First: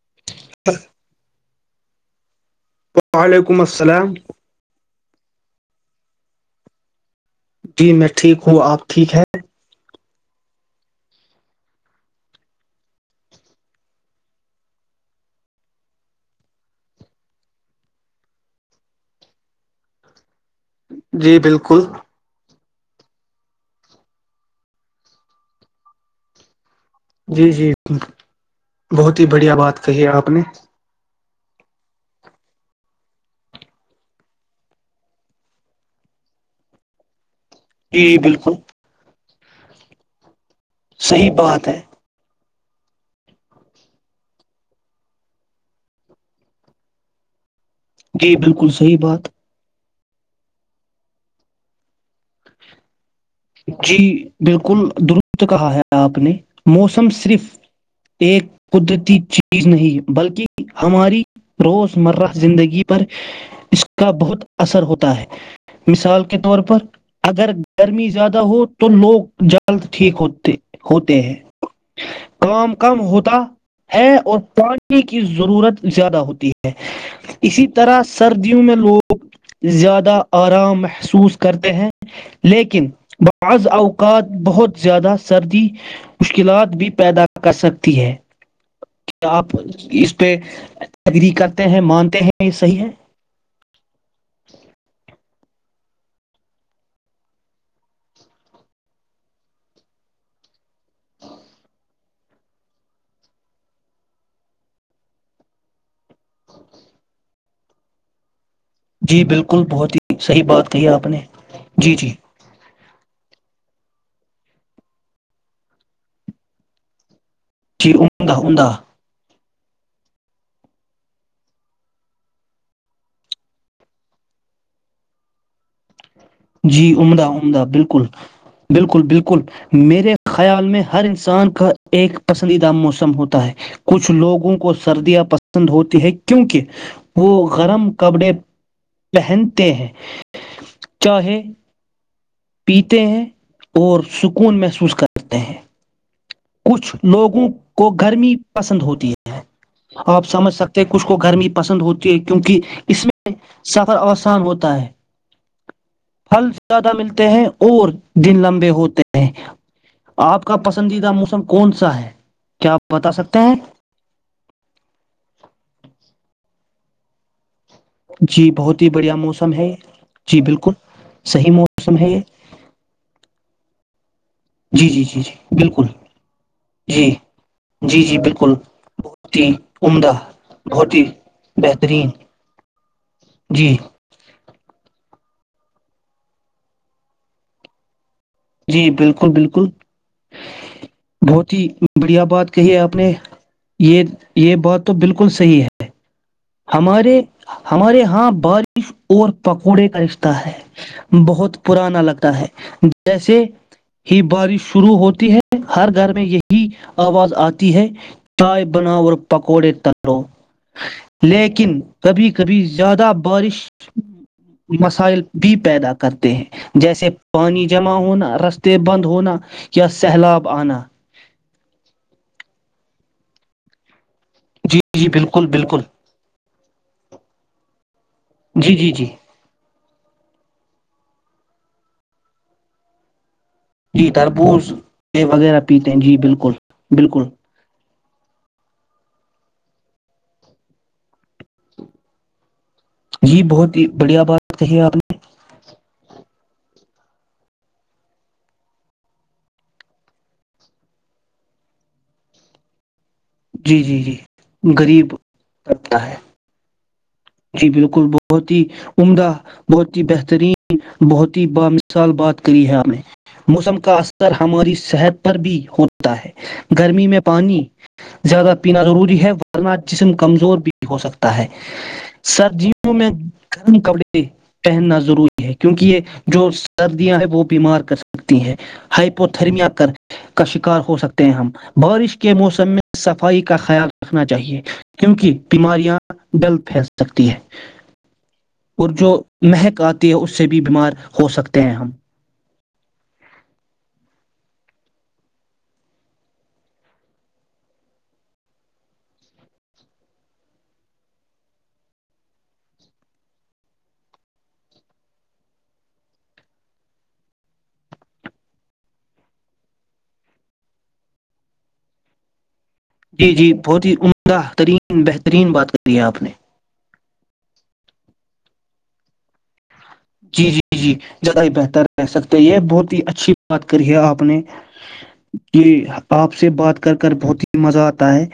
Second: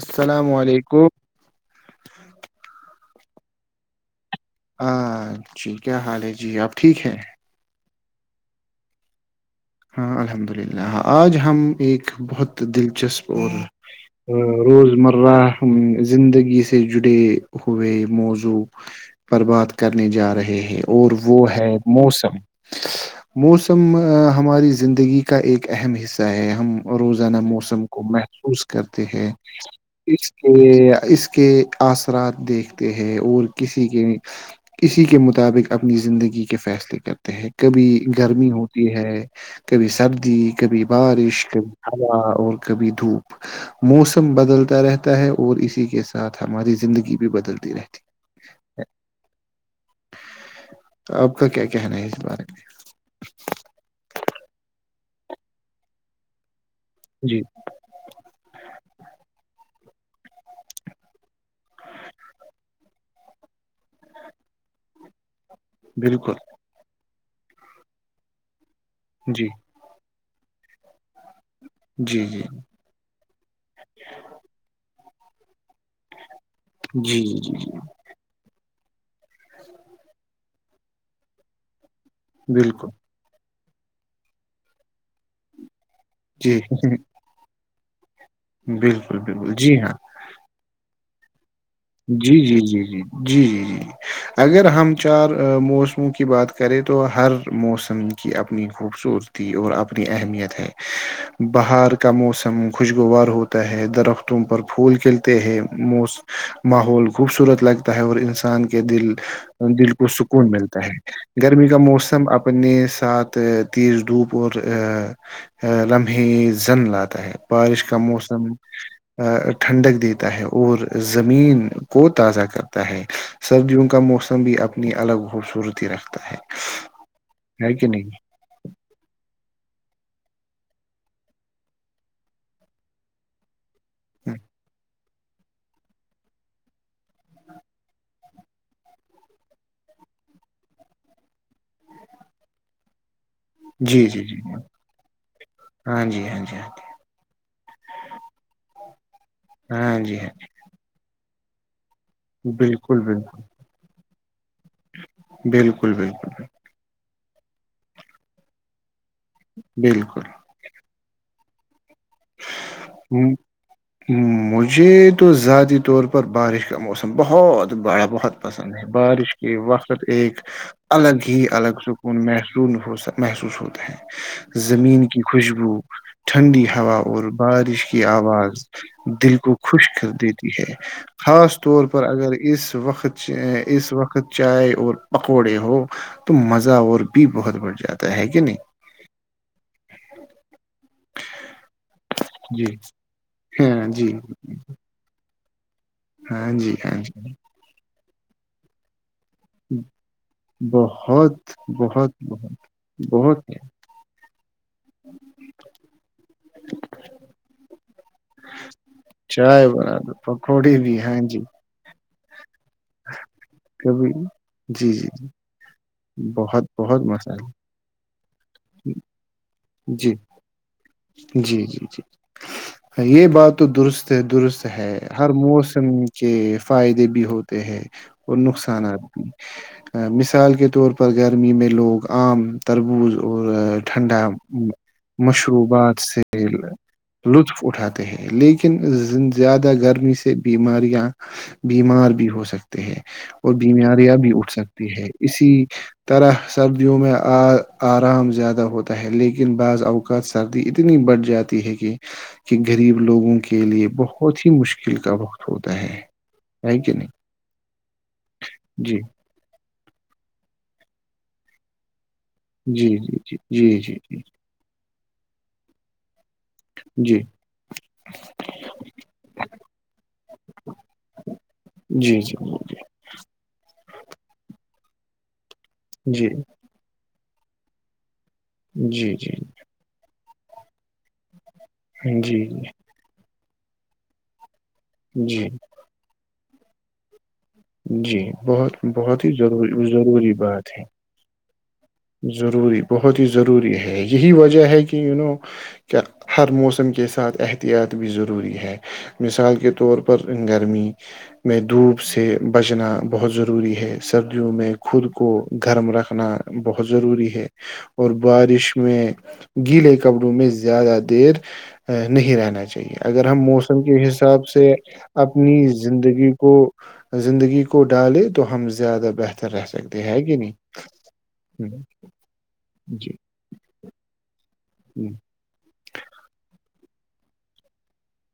السلام علیکم [unintelligible] وعلیکم السلام [unintelligible] ہاں جی کیا حال ہے جی آپ ٹھیک ہیں [unintelligible] جی میں ٹھیک ہوں آپ ٹھیک ہے ہاں الحمد للہ آج ہم ایک بہت دلچسپ اور روزمرہ زندگی سے جڑے ہوئے موضوع پر بات کرنے جا رہے ہیں [unintelligible] اور جی وہ ہے بالکل موسم [unintelligible] موسم [unintelligible] ہماری زندگی کا ایک اہم حصہ ہے ہم [unintelligible] روزانہ جی جی موسم کو محفوظ کرتے بہت ہی ہیں بڑھیا بات کہی ہے آپ اس نے کے اس [unintelligible] کے اثرات دیکھتے ہے اور کسی کے کسی کے مطابق اپنی زندگی کے فیصلے کرتے [unintelligible] کبھی جی گرمی بالکل ہوتی ہے کبھی سبدی [unintelligible] کبھی صحیح بارش بات کبھی ہے ہوا اور [unintelligible] کبھی دھوپ موسم بدلتا رہتا ہے اور اسی کے ساتھ ہماری زندگی بھی بدلتی رہتی [unintelligible] جی بالکل صحیح بات تو آپ کا کیا کہنا ہے اس بارے میں؟ [unintelligible] جی بالکل درست کہا ہے آپ نے [unintelligible] موسم میں جی صرف ایک قدرتی چیز نہیں ہے [unintelligible] بلکہ ہماری روزمرہ زندگی پر اس کا بہت اثر ہوتا ہے [unintelligible] مثال بالکل کے طور پر [unintelligible] اگر گرمی زیادہ بہت تو لوگ جی جلد ٹھیک ہوت ہوتے ہیں جی جی کام کم ہوتا ہے اور پچ پانی کی ضرورت زیادہ ہوتی ہے جی ہے جی اسی جی طرح سردی میںوگ ل زیادہ آرام محسوس کرتے ہیں لیکن بالکل بہت بعض اوقات بہت زیادہ سردی جی مشکلات بھی پیدا کر سکتے تی ہے بالکل آپ بالکل جی ہاں اس پہ ایگگریکلر جی جی جی جی جی جی جی اگر ہم چار موسموں کی بات کریں تو ہر موسم کی اپنی خوبصورتی اور اپنی اہمیت ہے بہار کا موسم خوشگوار ہوتا ہے درختوں پر پھول کھلتے ہیںو ماحول خوبصورت لگتا ہے اور انسان دل جی بالکل دل بہت کو ہی صحیح سکون بات ملتا کہی ہے آپ نے گرمی کا جی جی موسم اپنے ساتھ تیز دھوپ اور لمحے زن لاتا ہے بارش جی کا عمدہ موسم عمدہ ٹھنڈک دیتا ہے اور زمین کو تازہ کرتا ہے سردیوں کا موسم بھی اپنی الگ خوبصورتی رکھتا ہے جی عمدہ عمدہ ہے کہ بالکل نہیں بالکل بالکل میرے خیال میں ہر انسان کا ایک پسندیدہ موسم ہوتا ہے کچھ لوگوں کو سردیاں پسند ہوتی ہے کیونکہ وہ گرم کپڑے پہنتے ہیں چاہے پیتے ہیں اور جی جی جی سکون محسوس کرتے ہیں ہاں جی ہاں جی ہاں کچھ لوگوں کو گرمی پسند ہوتی ہیں ہاں جی آپ ہاں سمجھ سکتے ہیں کچھ کو گرمی پ پسند ہوتا کیونکہ بالکل اس میں بالکل سفر آسان ہوتا ہے بالکل بالکل پھل زیادہ ملتا ہیں اور دن لمبے ہوتے ہیں ہیں بالکل آپ کا پسندیدہ موسم کون سا ہے کیا آپ بتا ہ سکتے ہیں مجھے تو ذاتی طور پر بارش کا موسم بہت باڑا بہت جی پسند ہے ہی بڑھیا بارش موسم کے ہے وقت ایک جی بالکل الگ ہی صحیح الگ موسم ہے یہ سکون محسون ہو محسوس ہوتا ہیں جی جی زمین کی جی جی خوشبو بالکل ٹھنڈی ہوا جی اور بارش جی کی جی بالکل آواز بہت دل ہی کو خوشک کر عمدہ دیتی ہے بہت ہی خاص طور پر بہترین اگر اس وقت جی اس وقت چائے اور پکوڑے ہو تو مزہ اور بھی بہت بڑھ جاتا ہے کہ نہیں جی بالکل بالکل بہت ہی بڑھیا بات کہی جی ہے آپ نے ہاں یہ جی یہ بات تو بالکل صحیح ہے ہاں جی ہاں ہمارے جی ہمارے ہاں بارش اور پکوڑے کا رشتہ ہے بہت پرانا بہت لگتا ہے بہت جیسے بہت ہی بارش شروع ہوتی ہے ہر گھر میں یہی آواز آتی ہے چائے بناؤ اور چائے پکوڑے بنا دو تڑو پکوڑے بھی ہاں جی لیکن تبھی کبھی زیادہ بارش کبھی جی جی مسائل بھی پیدا کرتے بہت ہیں بہت جیسے مسالہ پانی جمع ہونا رستے بند ہونا یا جی سیلاب آنا جی جی جی یہ بات تو درست سے درست جی ہے جی ہر بالکل بالکل موسم کے فائدے بھی ہوتے کہ ہیں اور جی جی نقصانات جی بھی مثال کے طور پر گرمی میں لوگ عام تربوز اور جی ٹھنڈا تربوز یہ وغیرہ پیتے مشروبات ہیں جی سے بالکل بالکل لطف اٹھاتا ہیں لیکن زیادہ گرمی سے بیماریاں بیمار بھی ہو س جی اور بہت ہی بیماریاں بڑھیا بھی اٹھ بات کہی سکتی آپ ہے اسی طرح سردیوں میں آ آرام زیادہ ہوتا ہے لیکن بعض اوقات سردی اتنی بڑھ جاتی ہے کہ کہ غریب لوگوں کے نے جی لیے جی جی بہت ہی مشکل کا غریب وقت ہوتا ہے ہے کہ نہیں جی بالکل بہت ہی جی عمدہ بہت ہی بہترین بہت ہیام سال بات کری ہے ہمپ جی نے جی جی موسم جی کا جی اثر ہماری صحت پر پر بھی ہوتا ہے گرمی میں جی پانی زیادہ پینا ضروری ہے ورنہ جسم کمزور بھی ہو سکتا ہے جی جی سر جیوں میں گم کبڑے کہنناضروری کیونکہ یہ جی جو سردیاں ہیں وہ پی مارک سکتی ہیں جی ہائپو جی تھرمیا کر کا شکار ہو سکتے ہیں ہم بارش کے جی موسم میں صفائی کا خیال رکھنا چاہیے کیونکہ جی بیماریاں بل پھیس سکتی ہے جی بہت اور جو بہت ہی مہک ضروری آتی ہے ضروری اس سے بھی بات ہے بیمار ہو سکتے ہیں ہم ضروری بہت ہی ضروری ہے یہی وجہ ہے کہ ی نو کیا ہر موسم کے ساتھ احتیاط بھی ضروری ہے مثال کے طور پر گرمی میں دھوپ سے بچنا بہت ضروری ہے سردیوں میں خود کو گرم رکھنا بہت ضروری ہے اور بارش میں گیلے کپڑوں میں زیادہ دیر نہیں رہنا چاہیے اگر جی ہم جی موسم بہت ہی کے عمدہ حساب سے ترین بہترین اپنی بات کری ہے آپ نے زندگی کو زندگی کو ڈالے تو ہم زیادہ بہتر رہ سکتے ہیں ہے کہ جی نہیں جی جی زیادہ ہی ہوں، بہتر رہ سکتے یہ بہت ہی جی اچھی بات کری ہے آپ نے کہ آپ سے بات کر کر بہت ہی مزہ آتا ہے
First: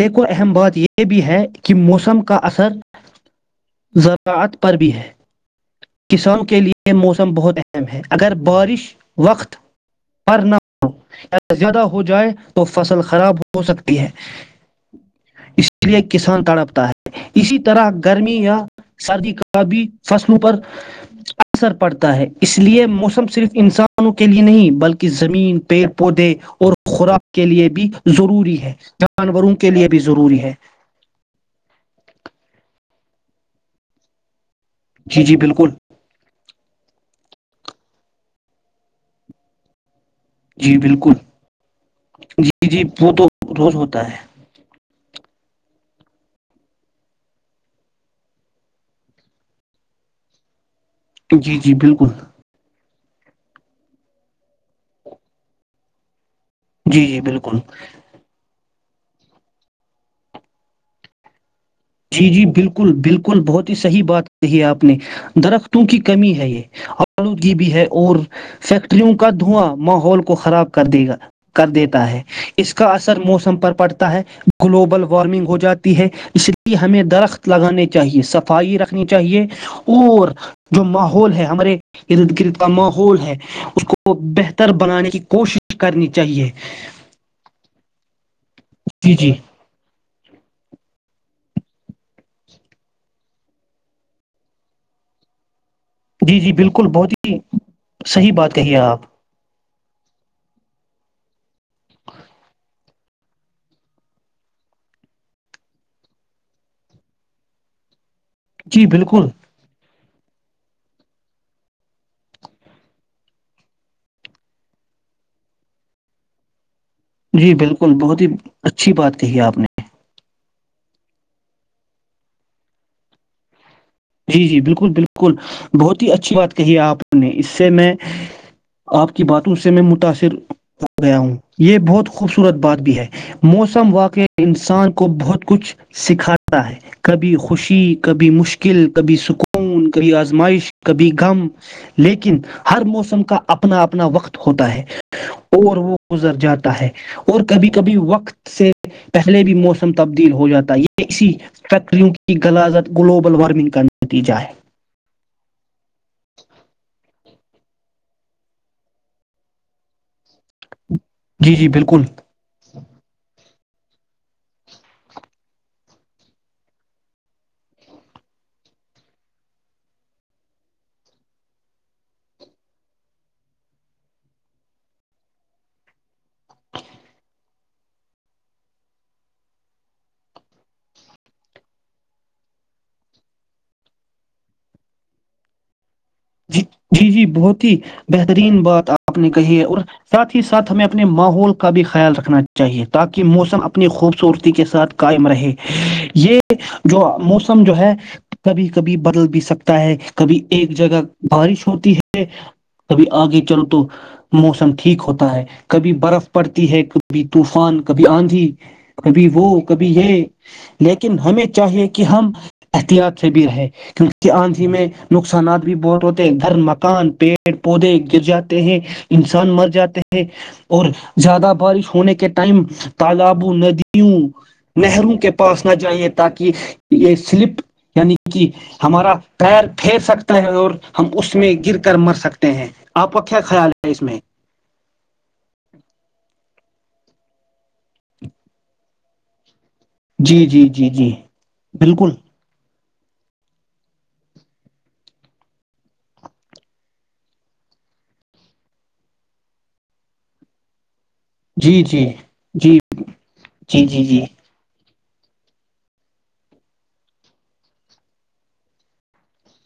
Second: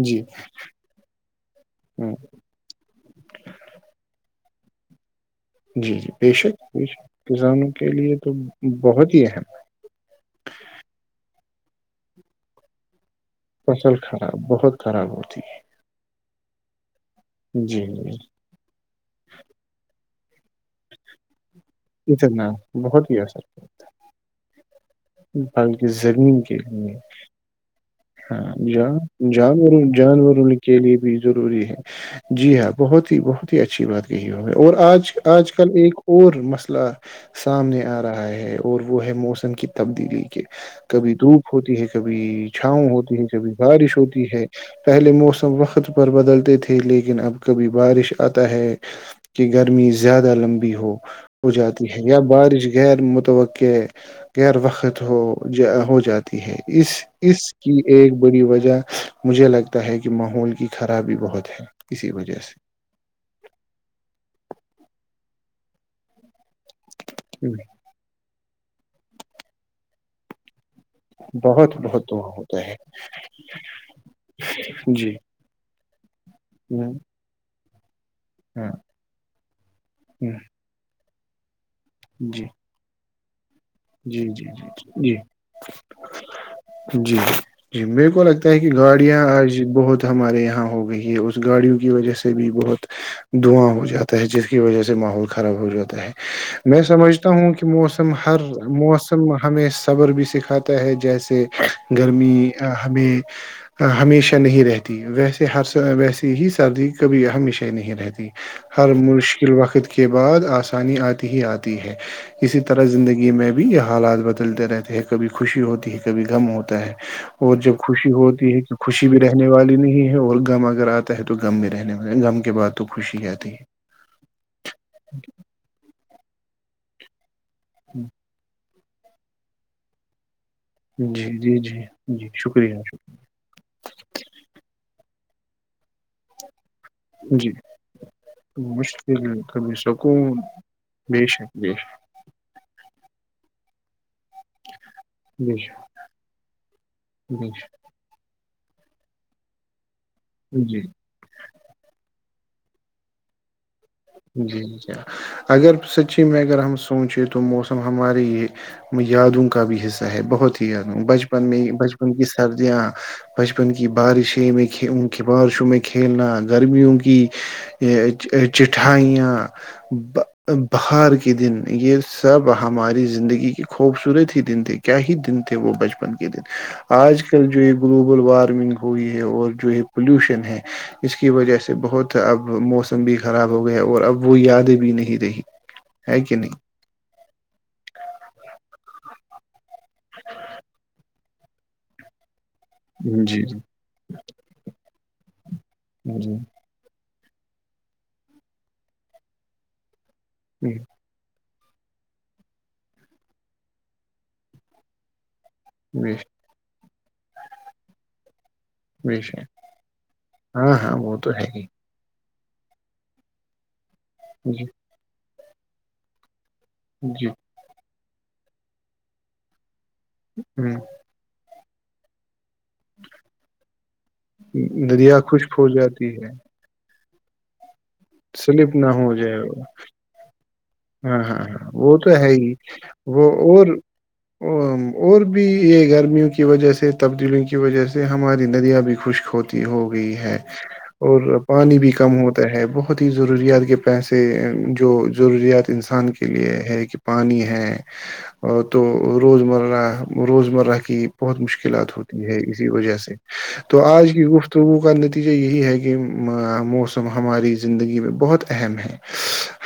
ایک جی اور اہم بات یہ بھی ہے کہ ہاں، موسم کا اثر زرا عات پر بھی ہے جی جی بے کسان شک کے بے لیے شک موسم بہت کسانوں اہم کے ہے لیے تو اگر بارش بہت ہی اہم وقت پر نہ ہو زیادہ ہو جائے تو فصل کا فصل خراب بہت خراب ہوتی ہے اس لیے کسان تڑپتا ہے اسی جی طرح جی گرمی یا سردی کا بھی فسم پر اچ اثر پڑتا ہے اتنا اس لیے بہت ہی موسم صرف اثر انسانوں کے لیے نہیں بلکہ زمین بلکہ پیڑ پودے زمین کے اور لیے خوراک کے لیے بھی ضروری ہے ہاں جانوروں کے جانور لیے بھی ضروری جانوروں ہے کے لیے بھی ضروری ہے جی ہاں بہت ہی بہت ہی اچھی بات کہی ہوگ ہے اور آج جی جی آج کل بالکل ایک اور مسئلہ سامنے آ رہا ہے اور وہ ہے موسم ک [unintelligible] تبدیلی جی [unintelligible] بالکل کبھی دھوپ ہوتی ہے کبھی جی جی چھاؤں وہ ہوتی ہے تو کبھی روز بارش ہوتا ہوتی ہے پہلے موسم [unintelligible] تو وقت پر بدلتے تھے لیکن اب کبھی بارش آتا ہے کہ گرمی زیادہ لمبی ہو [unintelligible] ہو جی جی جاتی ہے بالکل یا بارش [unintelligible] غیر متبک [unintelligible] غیر وقت ہو ہو جاتا [unintelligible] ہے اس جی جی اس بالکل کی ایک بڑی وجہ [unintelligible] مجھے لگتا ہے کہ ماحول کی خرابی بہت ہے [unintelligible] جی وجہ جی بالکل بالکل بہت ہی صحیح بات کہی ہے آپ نے درخت تو کی کمی ہے یہ [unintelligible] آلو سے جی بھی ہے اور [unintelligible] فیکٹریوں کا دھواں ماحول کو خراب کیا کر دے گا کر بہت بہت دیتا ہے دعا ہوتا اس ہے کا اثر موسم پر پڑتا ہے گلوبل جی وارمنگ ہو جاتی [unintelligible] ہے ج [unintelligible] ہوں، ہمیں درخت لگانے کے چاہیے ہاں صفائی رکھنی چاہیے اور ہوں، جو ماحول [unintelligible] گول ہے ہمارے [unintelligible] ارد گرد کا ماحول ہے [inaudible] جی جی جی بہتر بنانے جی جی کی کوشش کرنی چاہیے جی جی جی میرے کوگ [unintelligible] تاکہ جی گاڑیاں جی آج بہت [unintelligible] ہمارے یہاں ہو گئی ہے اس گاڑیوں کی وجہ سے بھی بہت دواں ہو جاتا ہے جس کی وجہ سے ماحول خراب ہو جاتا جی جی [unintelligible] میں بالکل بہت سمجھتا ہی ہوں کہ موسم صحیح ہر بات کہی ہے آپ موسم حمیش [unintelligible] صبر بھی سکھاتا ہے جیسے گرمی ہمیں ہمیشہ نہیں رہتی ویسے ہر ویسے ہی سردی کبھی ہمیشہ ہی نہیں رہتی جی ہر بالکل مشکل وقت کے بعد آسانی آتی ہی آتی ہے اسی طرح زندگی میں بھی [unintelligible] کبھی یہ حالات بدلتے رہتے ہیں کبھی خوشی ہوتی ہے کبھی غم ہوتا ہے [unintelligible] جی اور جب بالکل خوشی بہت ہی ہوتی ہے تو اچھی خوشی بات بھی کہی ہے رہنے آپ نے والی نہیں ہے اور غم اگر آتا ہے تو غم بھی رہنے والے غم کے بعد تو خوشی آتی ہے [unintelligible] جی جی بالکل بالکل بہت ہی اچھی بات کہیے آپ نے اس [unintelligible] سے میں آپ کی باتوں سے میں متاثر ہو گیا جی ہوں جی یہ جی بہت جی خوبصورت شکریہ بات بھی ہے موسم واقع انسان کو بہت کچھ سکھاتا ہے کبھی جی خوشی کبھی مشکل ل کبھی مشکل سکون کبھی سکون آزمائش کبھی بے م شک بے لیکن ہر موسم کا اپنا اپنا وقت ہوتا ہے شک بے اور وہ گزر جاتا ہے شک اور بے شک کبھی کبھی وقت سے پہلے بھی موس تبدیل ہو جاتا ہے جی یہ اسی فیکٹریوں کی کی غلازت گلوب وارمنگ ک جی ج اگر سچی میں اگر ہم سوچے تو تو موسم ہمارے یہ یادوں کا بھی حصہ ہے بہت ہی بچپن جی میں جی ہی بالکل بچپن کی سردیاں بچپن کی بارشیں میں ان کی بارشوں میں کھیلنا گرمیوں کی چٹھائیاں بہار کے دن یہ سب ہماری زندگی کے خوبصورت ہی دن تھے کیا ہی دن تھے وہ بچپن کے دن آج کل جو یہ گلوبل وارمنگ ہوئی ہے اور جو یہ پلیوشن ہے اس کی وجہ سے بہت اب موسم بھی خراب ہو گیا اور اب وہ یاد بھی نہیں رہی ہے کہ جی نہیں جی جی بہت ہی بہترین بات آپ اپ نے کہیے اور ساتھ ہی ساتھ ہمیں اپنے ماحول کا بھی خیال رکھنا چاہے چاہیے تاکہ جی جی موسم اپنی خوبصورتی کے ساتھ قائم رہے جی یہ جو موسم جو ہے کبھی کبھی بدل بھی سکتا ہے کبھی ایک جی، جگہ بارش ہوتی ہے کبھی آگے چلو تو موسم ٹھیک ہوتا ہے کبھی بے برف پڑتی ہے کبھی طوفان کبھی آندھی بے کبھی شک وہ کبھی یہ ہاں ہاں وہ لیکن تو ہمیں ہے ہی چاہیے کہ ہم احتیاط سے بھی رہے کیونکہ جی آندھی میں نقصان صانات بھی بہت ہو گھر مکان جی پیڑ پودے گر جاتے ہیں انسان مر جاتے ہیں ہے ہ اور زیادہ بارش ہونے کے ٹائم تالابوں ندیوں نہروں دریا کے خشک پاس ہو نہ جاتی جائیے ہے تاکہ یہ سلپ یعنی کہ سلپ نہ ہو ہمارا جائے پیر پھیر سکتا ہے اور ہم ہاں اس ہاں میں ہاں گر کر وہ تو مر ہے ہی سکتے ہیں آپ کا وہ کیا اور خیال ہے اس میں اور بھی یہ گرمیوں کی وجہ سے تبدیلیوں کی وجہ سے ہماری ندیاں بھی خشک ہوتی ہو گئی ہے جی جی جی جی اور پانی بھی بالکل کم ہوتا ہے بہت بہت ہی ضروریات کے پیسے جو ضروریات انسان کے لیے ہے کہ پانی ہے اور تو روزمرہ روزمرہ کی بہت جی مشکلات جی ہوتی ہے اسی جی وجہ سے تو جی جی جی آج کی جی گفتگو کا نتیجہ نتیجہ یہی ہے کہ موسم ہماری زندگی میں بہت اہم ہے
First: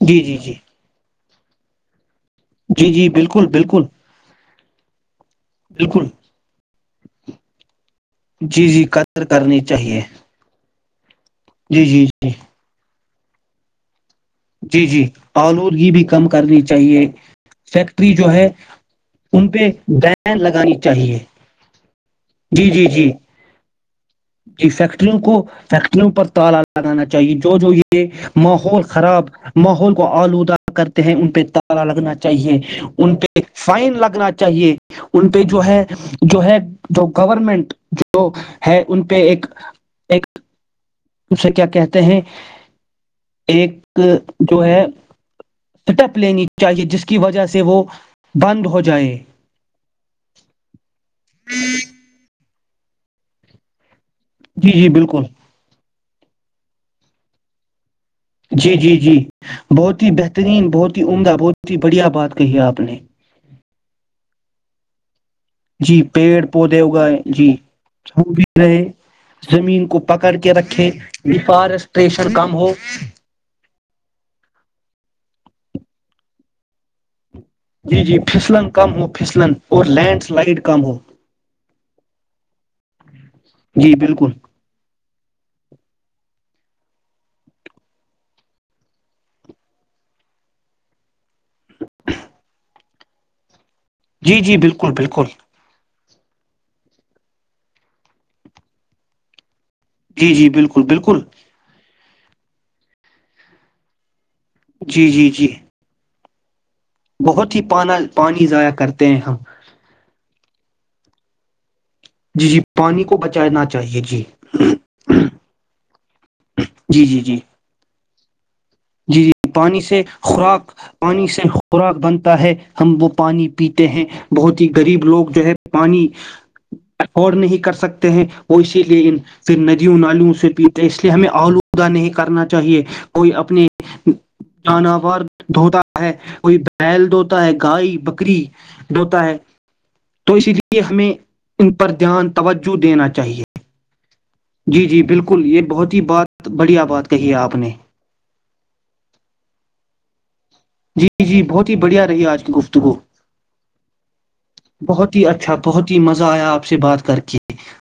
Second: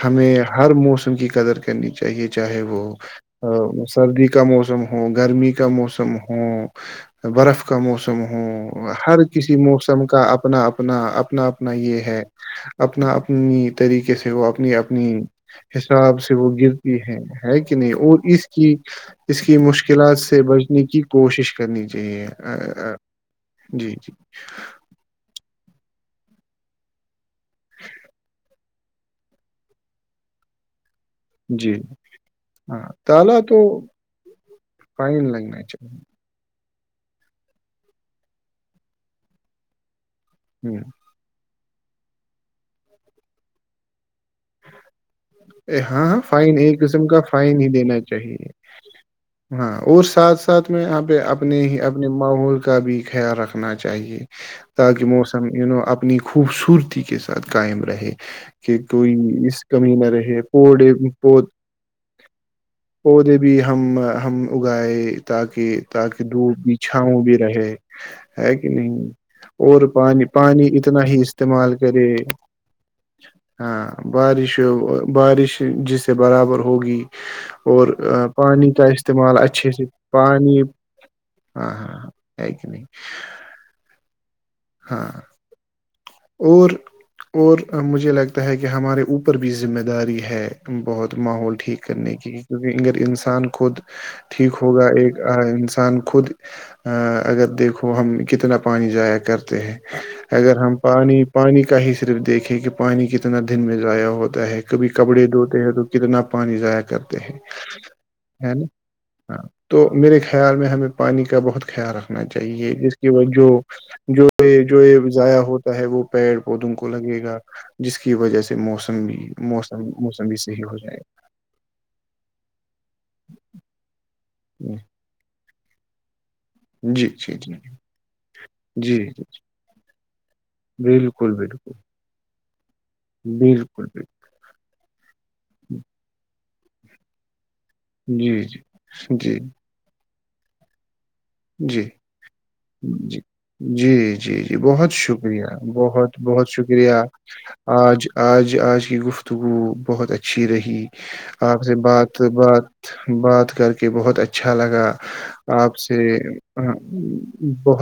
ہمیں جی جی ہر موسم کی قدر کرنی چاہیے چاہے وہ جی جی بالکل بالکل سردی کا موسم م ہوگا [unintelligible] گرمی کا بالکل موسم ہو برف کا موسم جی جی ہو ہر قدر کسی کرنی چاہیے موسم کا اپنا اپ اپنا اپنا اپنا جی یہ جی ہے جی اپنا اپنا طریقے سے اپنی جی جی اپنی آلودگی بھی حساب کم سے وہ کرنی گرتی چاہیے ہے ہے کہ نہیں فیکٹری اور جو اس ہے کی اس ان کی پہ مشکلات بین سے لگانی بچنے کی چاہیے کوشش کرنی چاہیے جی جی جی جی جی کی فیکٹریوں کو فیکٹریوں تالا لگانا چاہیے جو جو یہ ماحول خراب [unintelligible] ماحول کو آلودہ کرتے ہیں ان پہ جی تالا لگنا چاہیے ہاں ان تالا پہ تو فائن لگنا چاہیے ان فائن پہ لگنا جو ہے چاہیے جو ہے [unintelligible] جو گورنمنٹ جو ہے ان پہ ایک ایک ہوں [unintelligible] کیا کہتے ہیں ایک [unintelligible] جو ہے ہاں اسٹیپ ہاں لینی فائن ایک چاہیے جس قسم کی کا وجہ فائن سے ہی وہ دینا چاہیے بند ہو جائے ہاں اور ساتھ ساتھ میں یہاں پہ اپنے ہی اپنے ماحول [unintelligible] کا بھی خیال رکھنا چاہیے [unintelligible] جی جی تاکہ بالکل موسم نو [unintelligible] اپنی خوبصورتی کے ساتھ قائم رہے [unintelligible] جی کہ جی کوئی جی [unintelligible] اس کمی بہت میں ہی رہے بہترین پڑے بہت ہی عمدہ پود بہت ہی بڑھیا بات کہی ہے آپ نے پودے بھی ہم ہم [unintelligible] گ گائے [unintelligible] تاکہ جی تاکہ پیڑ د پودے اگائے بچھاؤں بھی جی رہے ہو بھی ہے کہ رہے نہیں اور زمین کو پانی پکڑ کے پانی رکھے اتنا ہی استعمال کرے ڈیفارسٹریشن کم ہو ہاں [unintelligible] بارش بارش جس سے برابر ہوگی اور جی جی پھسلن پانی کا کم ہو استعمال پھسلن اچھے سے اور لینڈ پانی سلائڈ کم ہو ہاں ہاں ہاں ہے کہ نہیں جی بالکل ہاں اور اور مجھے لگتا ہے کہ کہ ہمارے اوپر بھی ذمہ داری ہے بہت ماحول ٹھیک کرنے کی کیونکہ اگر انسان خود جی جی ٹھیک ہوگا بالکل ایک بالکل انسان خود ا اگر دیکھو ہم کتنا پانی جایا کرتے ہیں جی جی اگر ہم بالکل بالکل پانی پانی کا ہی صرف دیکھ ھ کہ پانی کی اتنا دن میں جایا ہو تا ہے کبھی جی کپڑے جی جی دھوتے ہیں تو کتنا پانی ائق ہے بہت ہی پانا پانی نا ضائع کرتے ہیں ہم ہاں تو میرے خیال میں ہمیں پانی کا بہت خیال رکھنا جی جی چاہیے جس پانی کی کو وجہ بچانا چاہیے جی جو یہ جو یہ ضائع ہوتا ہے وہ پیڑ پودوں کو جی جی لگے جی گا ج اس کی وجہ سے موسم بھی جی جی پانی موسم سے موسم بھی صحیح خوراک ہو جائے پانی سے خوراک بنتا ہے ہم وہ پانی پیتے ہیں بہت ہی گا غریب لوگ چے پانی جی افورڈ جی جی نہیں کر سکتے ہیں وہ اسی جی لیے جی پھر ندیوں نالیوں سے پیتے اس لیے ہمیں بالکل بالکل آلودہ نہیں کرنا چاہیے کوئی اپنے بالکل بالکل جانور دھوتا ہے کوئی ب ہیل د ہوتا ہے گائے بکری جی جی دھوتا ہے جی تو اسی لیے ہمیں ان جی پر دھیان توجہ دینا جی چاہیے جی جی جی بہت بالکل شکریہ یہ ہی بہت بہت بات بڑھیا شکریہ بات کہی ہے آپ نے آج آج آج کی گفتگو بہتچا اچھی رہی جی جی آپ بہت سے ہی بڑھیا بات رہی آج کی بات گفتگو بات کر کے بہت اچھا لگا بہت ہی اچھا آپ سے بہت مزہ آیا آپ آ، سے بات کر کے بہت